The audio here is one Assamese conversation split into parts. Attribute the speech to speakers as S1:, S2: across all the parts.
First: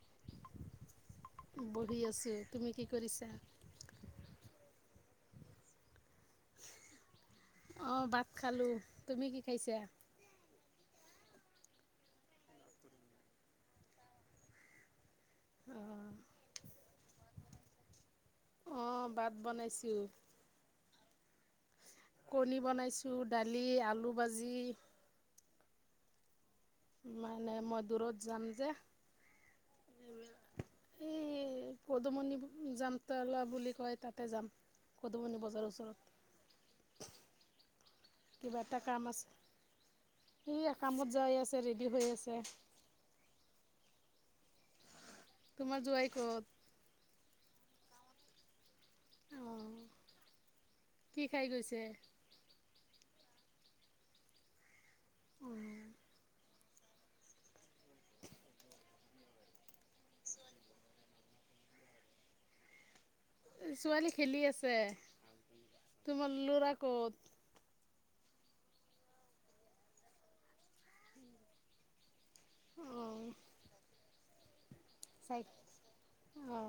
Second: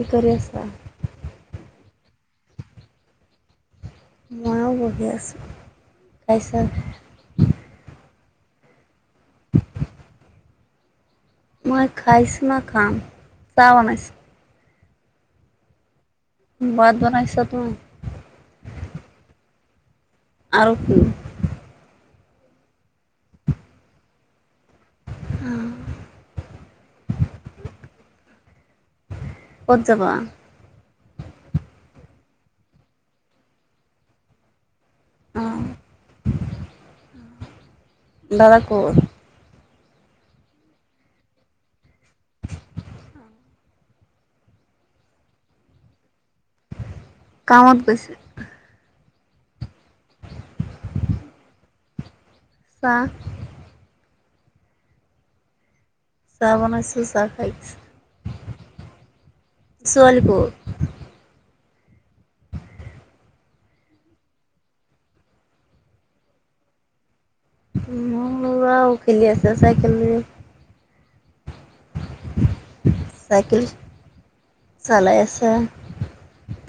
S1: কি কৰি আছা?
S2: বহি আছো। তুমি কি কৰিছা?
S1: ময়ো বহি আছোঁ খাই চাই
S2: অঁ ভাত খালো। তুমি কি খাইছা?
S1: মই খাইছো না খাম। চাহ বনাইছো।
S2: উম।
S1: ভাত বনাইছা তুমি
S2: অ, ভাত বনাইছো।
S1: আৰু কি?
S2: কণী বনাইছো দালি আলু ভাজি
S1: অ'
S2: মানে মই দূৰত যাম যে।
S1: কত যাবা
S2: এই পদুমণি জামতলা বুলি কয় তাতে যাম। কদুমণি বজাৰৰ
S1: অ'
S2: ওচৰত।
S1: দাদা
S2: কিবা এটা কাম
S1: ক'ত?
S2: আছে। স কামত যাই আছে ৰেডি হৈ আছে তোমাৰ জোৱাই ক'ত
S1: কামত গৈছি
S2: অ ' কি খাই গৈছে
S1: চা [inaudible]
S2: উ,
S1: চাহ বনাইছো চাহ খাইছ ছোৱালী
S2: ছোৱালী খেলি আছে তোমাৰ লৰা ক'ত
S1: মোৰ লৰাও খেলি আছে চাইকেল
S2: অঁ
S1: চাইকেল। চালাই আছা
S2: চাই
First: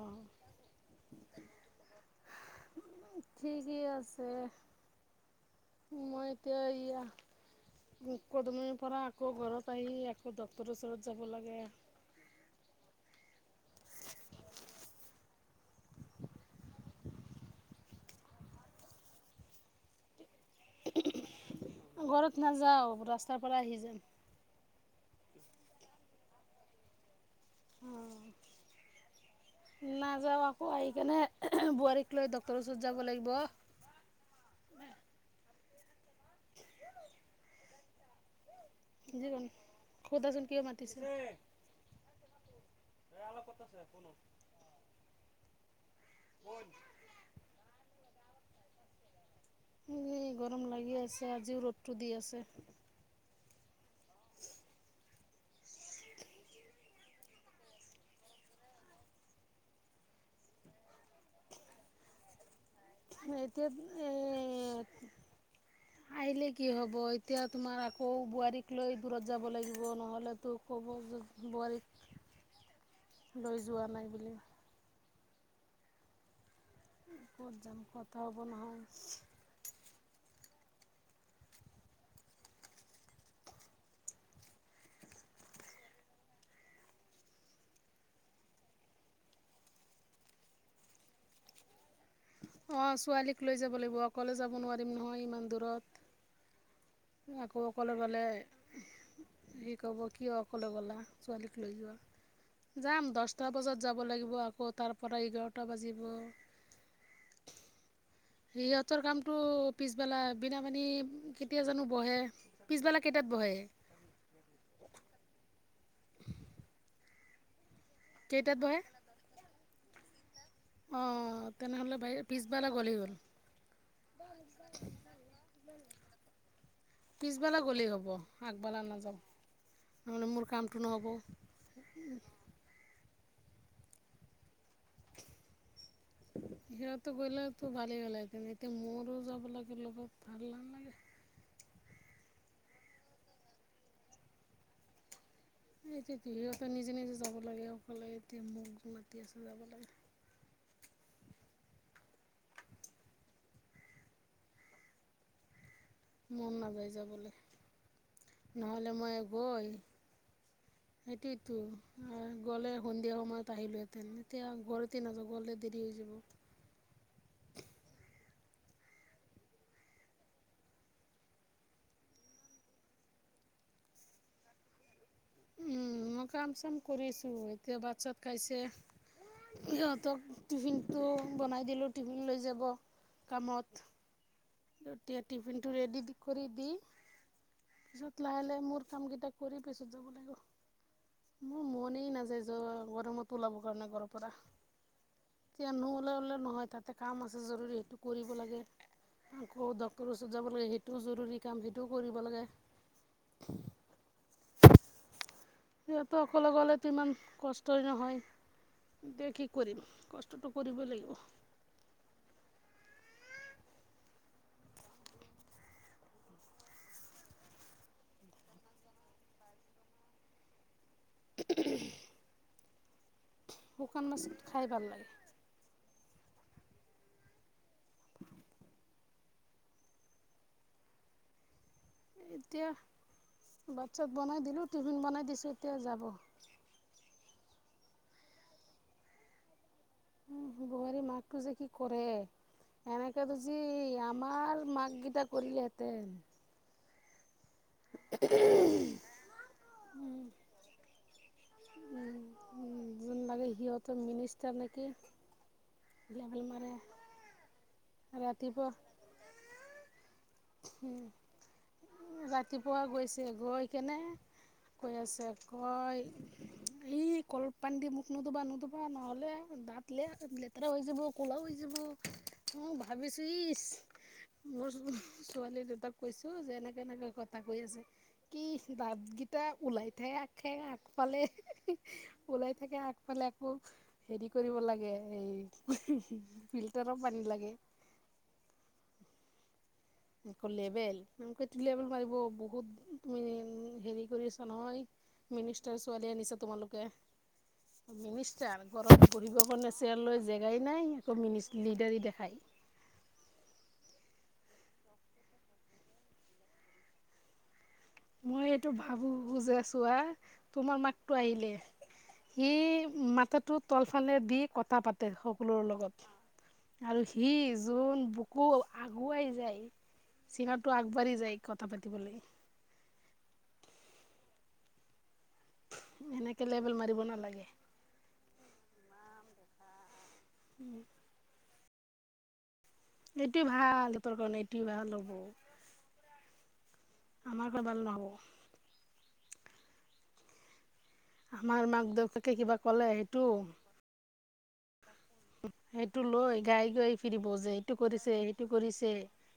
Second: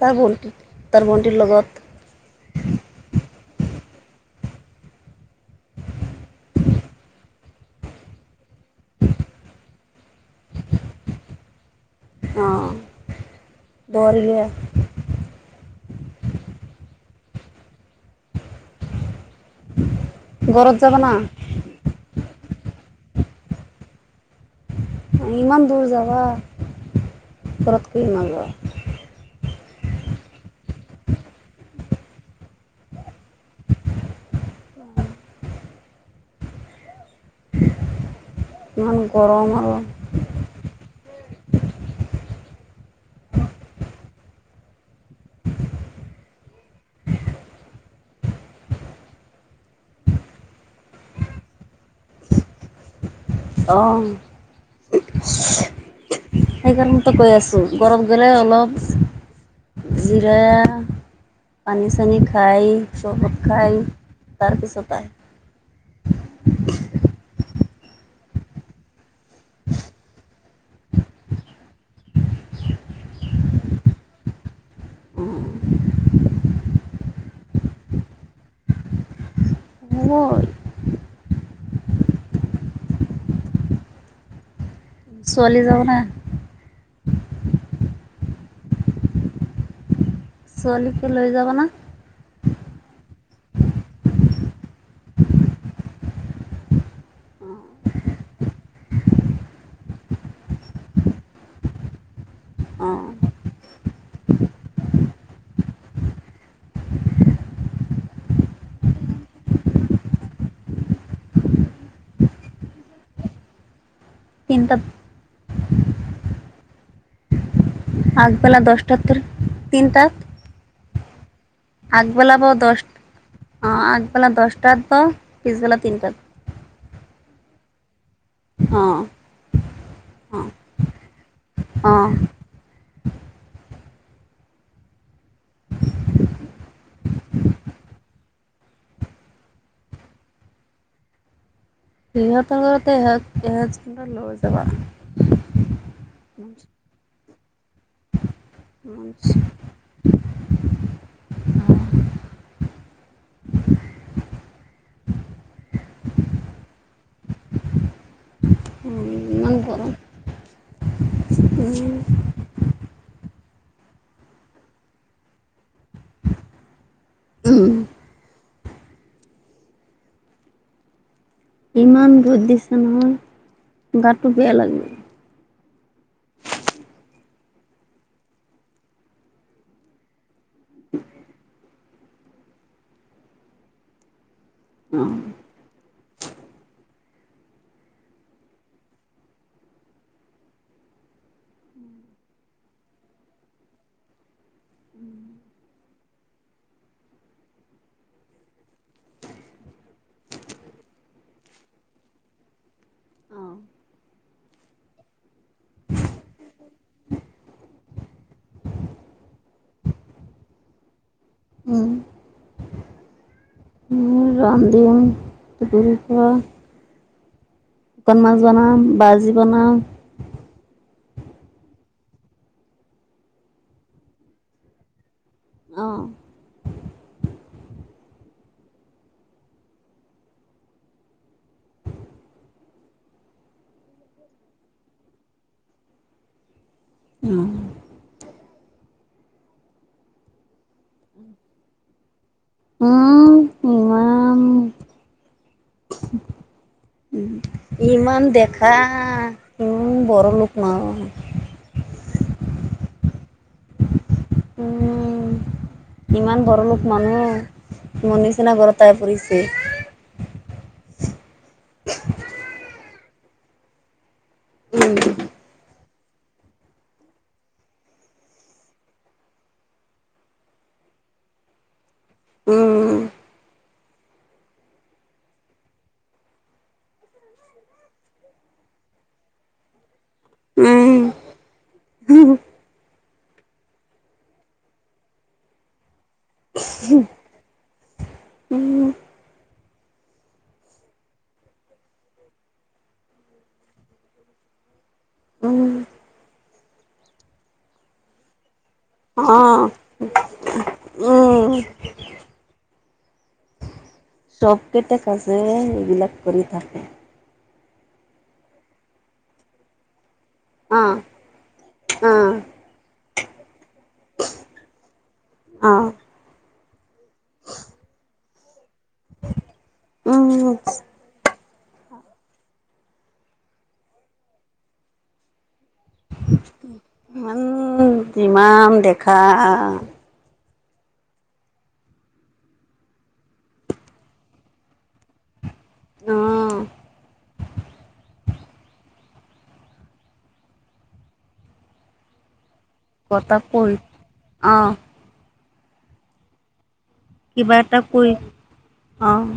S1: তাৰ বণ্টি তাৰ বণ্টিৰ লগত [inaudible]
S2: ঠিক আছে মইতেয়া কদুমিৰ পৰা আকৌ ঘৰত আহি আকৌ ড্তৰৰ ওচৰত যাব লাগে
S1: অ দৌৰে ঘৰত যাব না
S2: নাযাও ৰাস্তাৰ পৰা আহি যাম।
S1: ইমান দূৰ যাবা ঘৰতকৈ ইমান যাবা।
S2: নাযাও আকৌ আহি কেনেে বোৱাৰীক লৈ ড্টৰৰ ওচৰত যাব লাগিব।
S1: অ' ইমান গৰম আৰু।
S2: সুধাচোন কিয় মতিছে [inaudible]
S1: [inaudible]
S2: এ গৰম লাগি আছে আজিও ৰ'দটো দি আছে
S1: অ' সেইকাৰণতেো কৈ আছো গৰম গ'লে অলপ। জৰা পানী চানি খাই। চৰবত
S2: এতিয়া
S1: খাই
S2: এ
S1: তাৰপিছত আহ
S2: আহিলে কি হ'ব এতিয়া। তোমাৰ আকৌ বোৱাৰীক লৈ দূৰত যাব লাগিব নহ'লেতো ক'ব বোৱাৰীক।
S1: [inaudible]
S2: লৈ যোৱা নাই বুলি।
S1: অ'
S2: [inaudible]
S1: হ ছোৱালী যোৱা কথা আছিল ছোৱালি প লৈ যাবনা
S2: অ' ছোৱালীক লৈ যাব লাগিব অকলে যাব নোৱাৰিম নহয় ইমান দূৰত আকৌ অকলে গলে সে ক'ব কিয় অকলে গ'লা ছোৱালীক লৈ যোৱা।
S1: অ
S2: যাম দহটা বজাত যাব লাগিব আকৌ তাৰ পৰা এঘাৰটা বাজিব।
S1: [inaudible]
S2: সিহতৰ কামতটো পিছবেলা বিনা পানী কেতিয়া জানো বহে পিছবেলা কেইট বয়ে
S1: কিন্ত আগবেলা
S2: কেইটাত বহে
S1: দহটাত তিনিটাত,
S2: অ' তেনেহ'লে বা পিছবেলা
S1: দহ
S2: গলি হল।
S1: অ' আগবেলা দহটাত দেও পিছবেলা তিনিটাত।
S2: পিছবেলা গলি হব। আগবেলা নাযাওঁ নহ'লে
S1: অ
S2: মোৰ কামটো নহ'ব।
S1: অ উ [inaudible]
S2: সিহঁতো গ'লেতো ভালেই হ'লতে এতিয়া মোৰো যাব লাগে লগত ভাল নালাগে।
S1: সিহতে এহজ কি লৈ যাবা [unintelligible]
S2: এইটোৱেইটো হিতে নিজে-নিজে যাব লাগে আৰু। এতিয়া মোক মাতি আছে যাব লাগে।
S1: [inaudible]
S2: মন নাযায় যাবলে নহলে মই
S1: ইমান
S2: গৈ সেইটোয়তো গ'লে সন্ধিয়া সময়ত আহিলোহেতেন এতিয়া ঘৰতে নাযাওঁ ঘৰতে দেৰি হৈ যাব।
S1: উম, ইমান ৰদ দিচে নহয় গাটো বেয়া লাগিল।
S2: ত এতিয়া ভাত চাত খাইছে। সিহতক টিফিনটো বনাই দিলো টিফিন লৈ যাব।
S1: অ
S2: কামততিয়া টিফিনটো ৰেডি কৰি দি। পিছত লাহে-লাহে মোৰ কাম কেইটা কৰি পিছত যাব লাগিব। মোৰ মনেই নাযায় য গৰমতো ওলাব কাৰণে ঘৰৰ পৰা। এতিয়া লগলে লেও নহয় তাতে কাম আছে জৰুৰী সেইটো কৰিব লাগে। আকৌ ডক্টৰৰ ওচৰত যাব লাগে সেইটোও জৰুৰী কাম সেইটোও কৰিব লাগে।
S1: অ',
S2: সিহঁততো অকলে গলেতো ইমান কষ্টই নহয়। দে কি কৰিম কষ্টটো কৰিবই লাগিব।
S1: উম, ৰামধিন তুপুৰী কৰাৰা শুকণ মাছ জানো বাজিব নোৱাৰোঁ
S2: শুকান মাছত খাই ভাল লাগে।
S1: অ
S2: এতিয়া বাচ্ছাত বনাই দিলো টিফিন বনাই দিছো এতিয়া যাব।
S1: উম [inaudible]
S2: মেৰী মাকটো যে কি কৰে। এনেকে বুজি
S1: ইমান
S2: আমাৰ মাক গেইটা কৰিলেহেঁতেন।
S1: ইমান দেখা উম, বড় লোক মানুহ,
S2: উম-উম, যোন লাগে সিহত মিনিষ্টাৰ নেকি?
S1: উম ইমান
S2: লেবেল
S1: বড়
S2: মাৰে
S1: লোক মানুহ মোৰ নিচিনা ঘৰতেই পৰিছে।
S2: উম, ৰাতিপুৱা গৈচিল গৈ কেনে,
S1: উম
S2: কৈ আছে কয় ই কলপান দি মোক নুধুবা নুধুবা নহ'লে। দাঁত ল লেতেৰা হৈ যাব ক'লা হৈ যাব। অ'
S1: উম
S2: ভাবিছো ইচ মোৰ ছোৱালী দেউতাক কৈছো যে এনেকে-এনেকে কথা কৈ আছে, কি দাত কেইটা ওলাই থা সেই অফালে,
S1: উম,
S2: লাই থাকে আগফালে আকৌ হেৰি কৰিব লাগে এই ফিল্টাৰৰ পানী লাগে।
S1: উম,
S2: লেভেল-লেভেল মাৰিব বহুত তুমি হেৰি কৰি আছা নহয়।
S1: উম
S2: মিনিষ্টাৰ ছোৱালী আনিছা তোমালোকে মিনিষ্টাৰ, ঘৰত
S1: অ
S2: ঘুৰিব কাৰনে চেযাৰ লৈ জেগাই নাই আকৌ মিনি
S1: উম
S2: লিডাৰি দেখাই,
S1: চবকেইটা কাজে এইবিলাক কৰি থাকে।
S2: মই এইটো ভাবো বুজেছোৱা। তোমাৰ
S1: অ',
S2: মাকটো আহিলে
S1: অ'।
S2: সি মাথাটো তলফালে দি কথা পাত তে সকলোৰ
S1: অ',
S2: লগত। আৰু সি যোন বুকু আগুৱাই যায়
S1: উম,
S2: চীনাটো আগবাঢ়ি যায়। কথা পাতিব লে। এনেকে লেবেল মাৰিব
S1: ইমান
S2: নালাগে।
S1: যিমান দেখা।
S2: উম। এইটোৱে ভাল সিহঁতৰ কাৰণে এইটো ভাল হ'ব।
S1: অ'।
S2: আমাৰ বাবে ভাল নহ'ব। আমাৰ মাক দেউতাকে কিবা ক'লে সেইটো
S1: কথা কৈ অ'।
S2: সেইটো লৈ গাই-গাই ফুৰিব যে
S1: কিবা
S2: এইটো
S1: এটা
S2: কৰিছে
S1: কৈ
S2: সেইটো কৰিছে।
S1: অ',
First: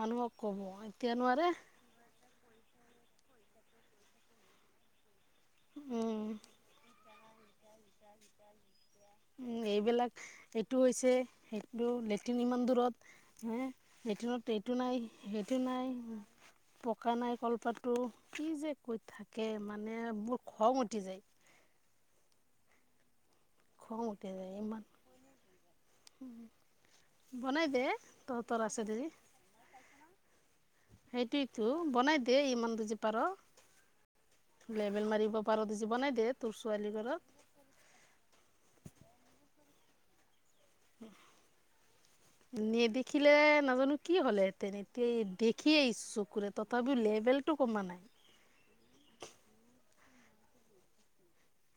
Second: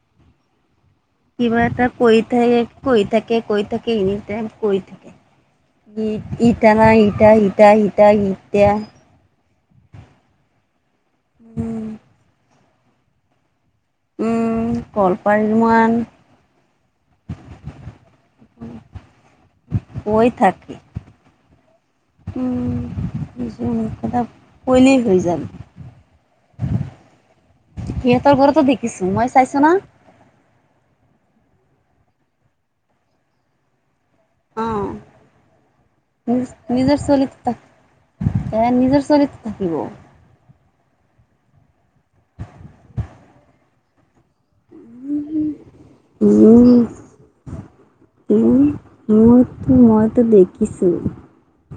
S2: মানুহক ক'ব। এতিয়া নোৱাৰে
S1: কিবা এটা কৈ থাকে, কৈ থাকে- কৈ থাকে, এনিটাইম কৈ থাকে। ই
S2: উম,
S1: ইত ন ইটা সিটা সিতা ইতা।
S2: উম্, এইবিলাক এইটো হৈছে,
S1: উম,
S2: সেইটো লেট্ৰিন ইমান দূৰত হে। লেট্ৰিনত
S1: উম,
S2: এইটো নাই
S1: কলপাৰ
S2: সেইটো নাই।
S1: মান
S2: পকা নাই কলপাতটো কি যে কৈ থাকে মানে
S1: কৈ
S2: মোৰ
S1: থাকে
S2: খং উঠি যায়।
S1: [inaudible] উম, [unintelligible]
S2: খং
S1: কথা
S2: উঠি যায় ইমান
S1: ক'লেই হৈ যাম।
S2: বনাই দে
S1: সিহঁতৰ
S2: তহঁতৰ
S1: ঘৰতো
S2: আছে
S1: দেখিছো মই চাইছো না।
S2: সেইটোৱেটো বনাই দে, ইমান দুজি পাৰ।
S1: অ
S2: লেবেল মাৰিব পাৰ দূজি বনাই দে তোৰ ছোৱালী
S1: নিজৰ ছোৱালীটো
S2: ঘৰত।
S1: এ নিজৰ ছোৱালী থাকিব।
S2: নেদেখিলে নাজানো কি হ'লে। তেনেকে দেখি আহিছোঁ চকুৰে
S1: উম
S2: তথাপিও লেভেল টো কমা নাই।
S1: মোৰটো মইতো দেখিছোঁ।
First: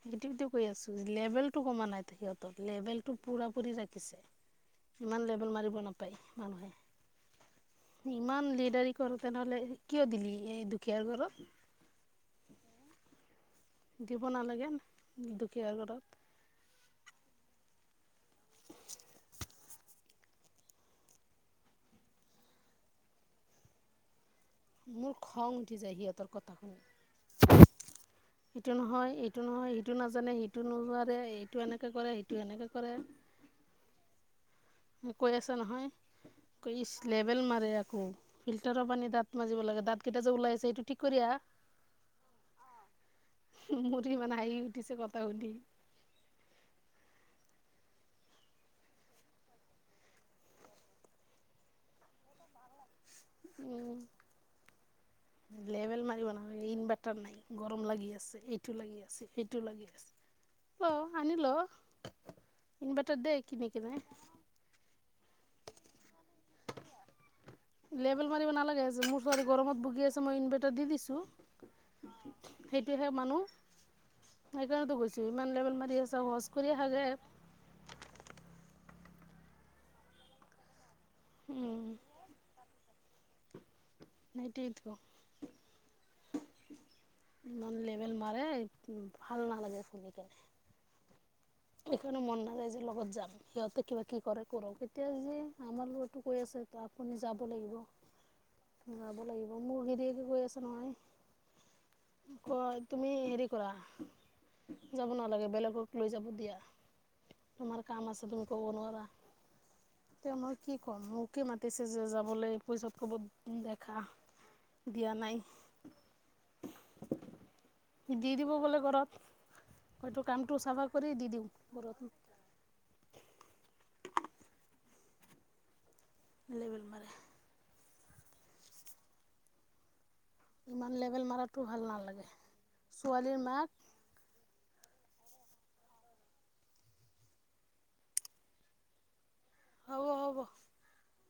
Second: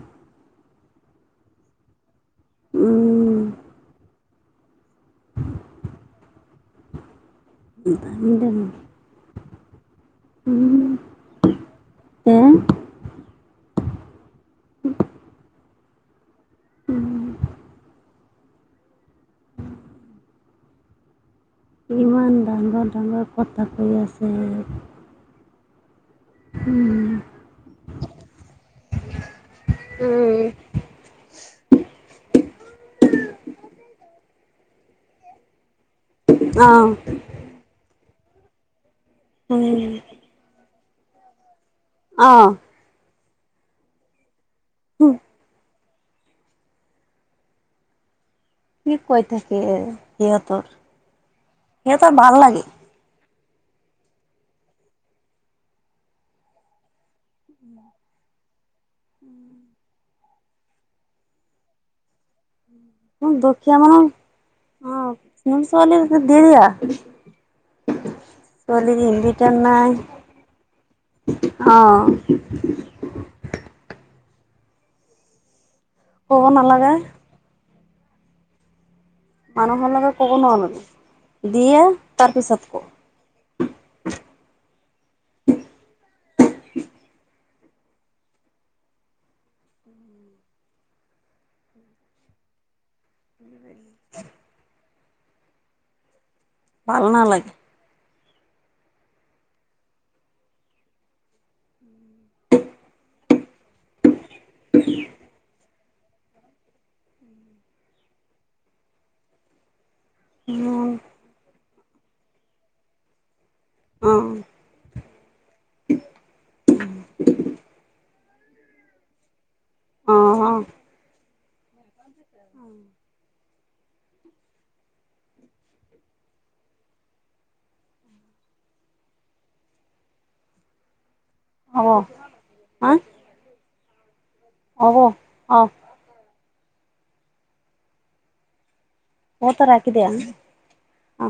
S2: সেইটোৱেটো কৈ আছোঁ, লেবেলটো কমা নাই, লেবেলটো
S1: উম
S2: পোৰা পুৰি ৰাখিছে। ইমান লেবেল মাৰিব নাপায় মানুহে।
S1: দামী
S2: ইমান
S1: দামী
S2: লিডাৰি কৰোঁতে নহ'লে কিয় দিলি এই দুখীয়াৰ ঘৰত।
S1: উম।
S2: দিব নালাগে দুখীয়া ঘৰত। [inaudible]
S1: ইমান ডাঙৰ- ডাঙৰ কথা কৈ আছ
S2: মোৰ খং উঠি যায় সিহঁতৰ কথা
S1: উম
S2: শুনি। সিটো নহয় এইটো নহয় সিটো নাজানে সিটো নোৱাৰে এইটো এনেকে কৰে সেইটো এনেকে কৰে।
S1: [inaudible]
S2: কৈ আছে নহয়
S1: অ
S2: ক ইছ লেবেল মাৰে আকৌ ফিল্টাৰৰ পানী দাঁত মাাজিব লাগে দাঁত কেইটা যে ওলাই আছে এইটো ঠিক কৰি আহা।
S1: অ'।
S2: মোৰ ইমান হাঁহি উঠিছে কথা শুনি।
S1: কি কৈ থাকে সিহঁতৰ- সিহঁতৰ ভাল লাগে।
S2: উম। লেভেল মাৰিব ন ইনভাৰ্টাৰ নাই গৰম লাগি আছে। এইটো লাগি আছে, সেইটো লাগি আছে অ' আনি ল। ইনভাৰ্টাৰ দে কিনি
S1: দুখীয়া
S2: কিনে
S1: মানে অ [unintelligible] দিয়া।
S2: লেবেল মাৰিব নালাগে
S1: ছোৱালীৰ
S2: আছে মোৰ ছোৱালী
S1: ইনভাৰ্টাৰ
S2: গৰমত
S1: নাই
S2: ভুগি আছে মই ইনভাৰ্টাৰ দি দিছো।
S1: অ',
S2: সেইটোহে মানুহ সেইকাৰণে তো কছো ইমান লেবেল মাৰি
S1: ক'ব নালাগে
S2: [unintelligible]
S1: মানুহৰ লগে ক'ব নোৱাৰো
S2: উম
S1: দিয়ে তাৰপিছত ক
S2: সেইটোৱেতো ইমান লেভেল মাৰে ভাল নালাগে শুনি কেনে সকাৰণে মন নাযায় যে লগত যাম সিহঁতে কিবা কি কৰে কৰো এতিয়া যে আমাৰ লগ কৈ আছে
S1: ভাল
S2: আপুনি যাব
S1: নালাগে।
S2: লাগিব। যাব লাগিব মোৰ গিৰিয়কে গৈ আছে নহয় ক তুমি হেৰি কৰা যাব নালাগে বেলেগক লৈ যাব দিয়া। তোমাৰ কাম আছে কব নোৱাৰা। তে মই কি
S1: উম,
S2: ক'ম মোকে মাতিছে যে যাবলৈ পইচত কব দেখা
S1: আহ।
S2: দিয়া নাই। দি দিব বোলে ঘৰত
S1: অ',
S2: হয়তো কামটো চাফা কৰি দি দিওঁ ঘৰত
S1: অ [unintelligible]
S2: লেবেল‌ মৰা। ইমান লেভেল মাৰটো ভাল
S1: হ'ব
S2: নালাগে
S1: হা
S2: ছোৱালীৰ মাক
S1: হব, অ',। অ
S2: হ'ব হ'ব
S1: [unintelligible]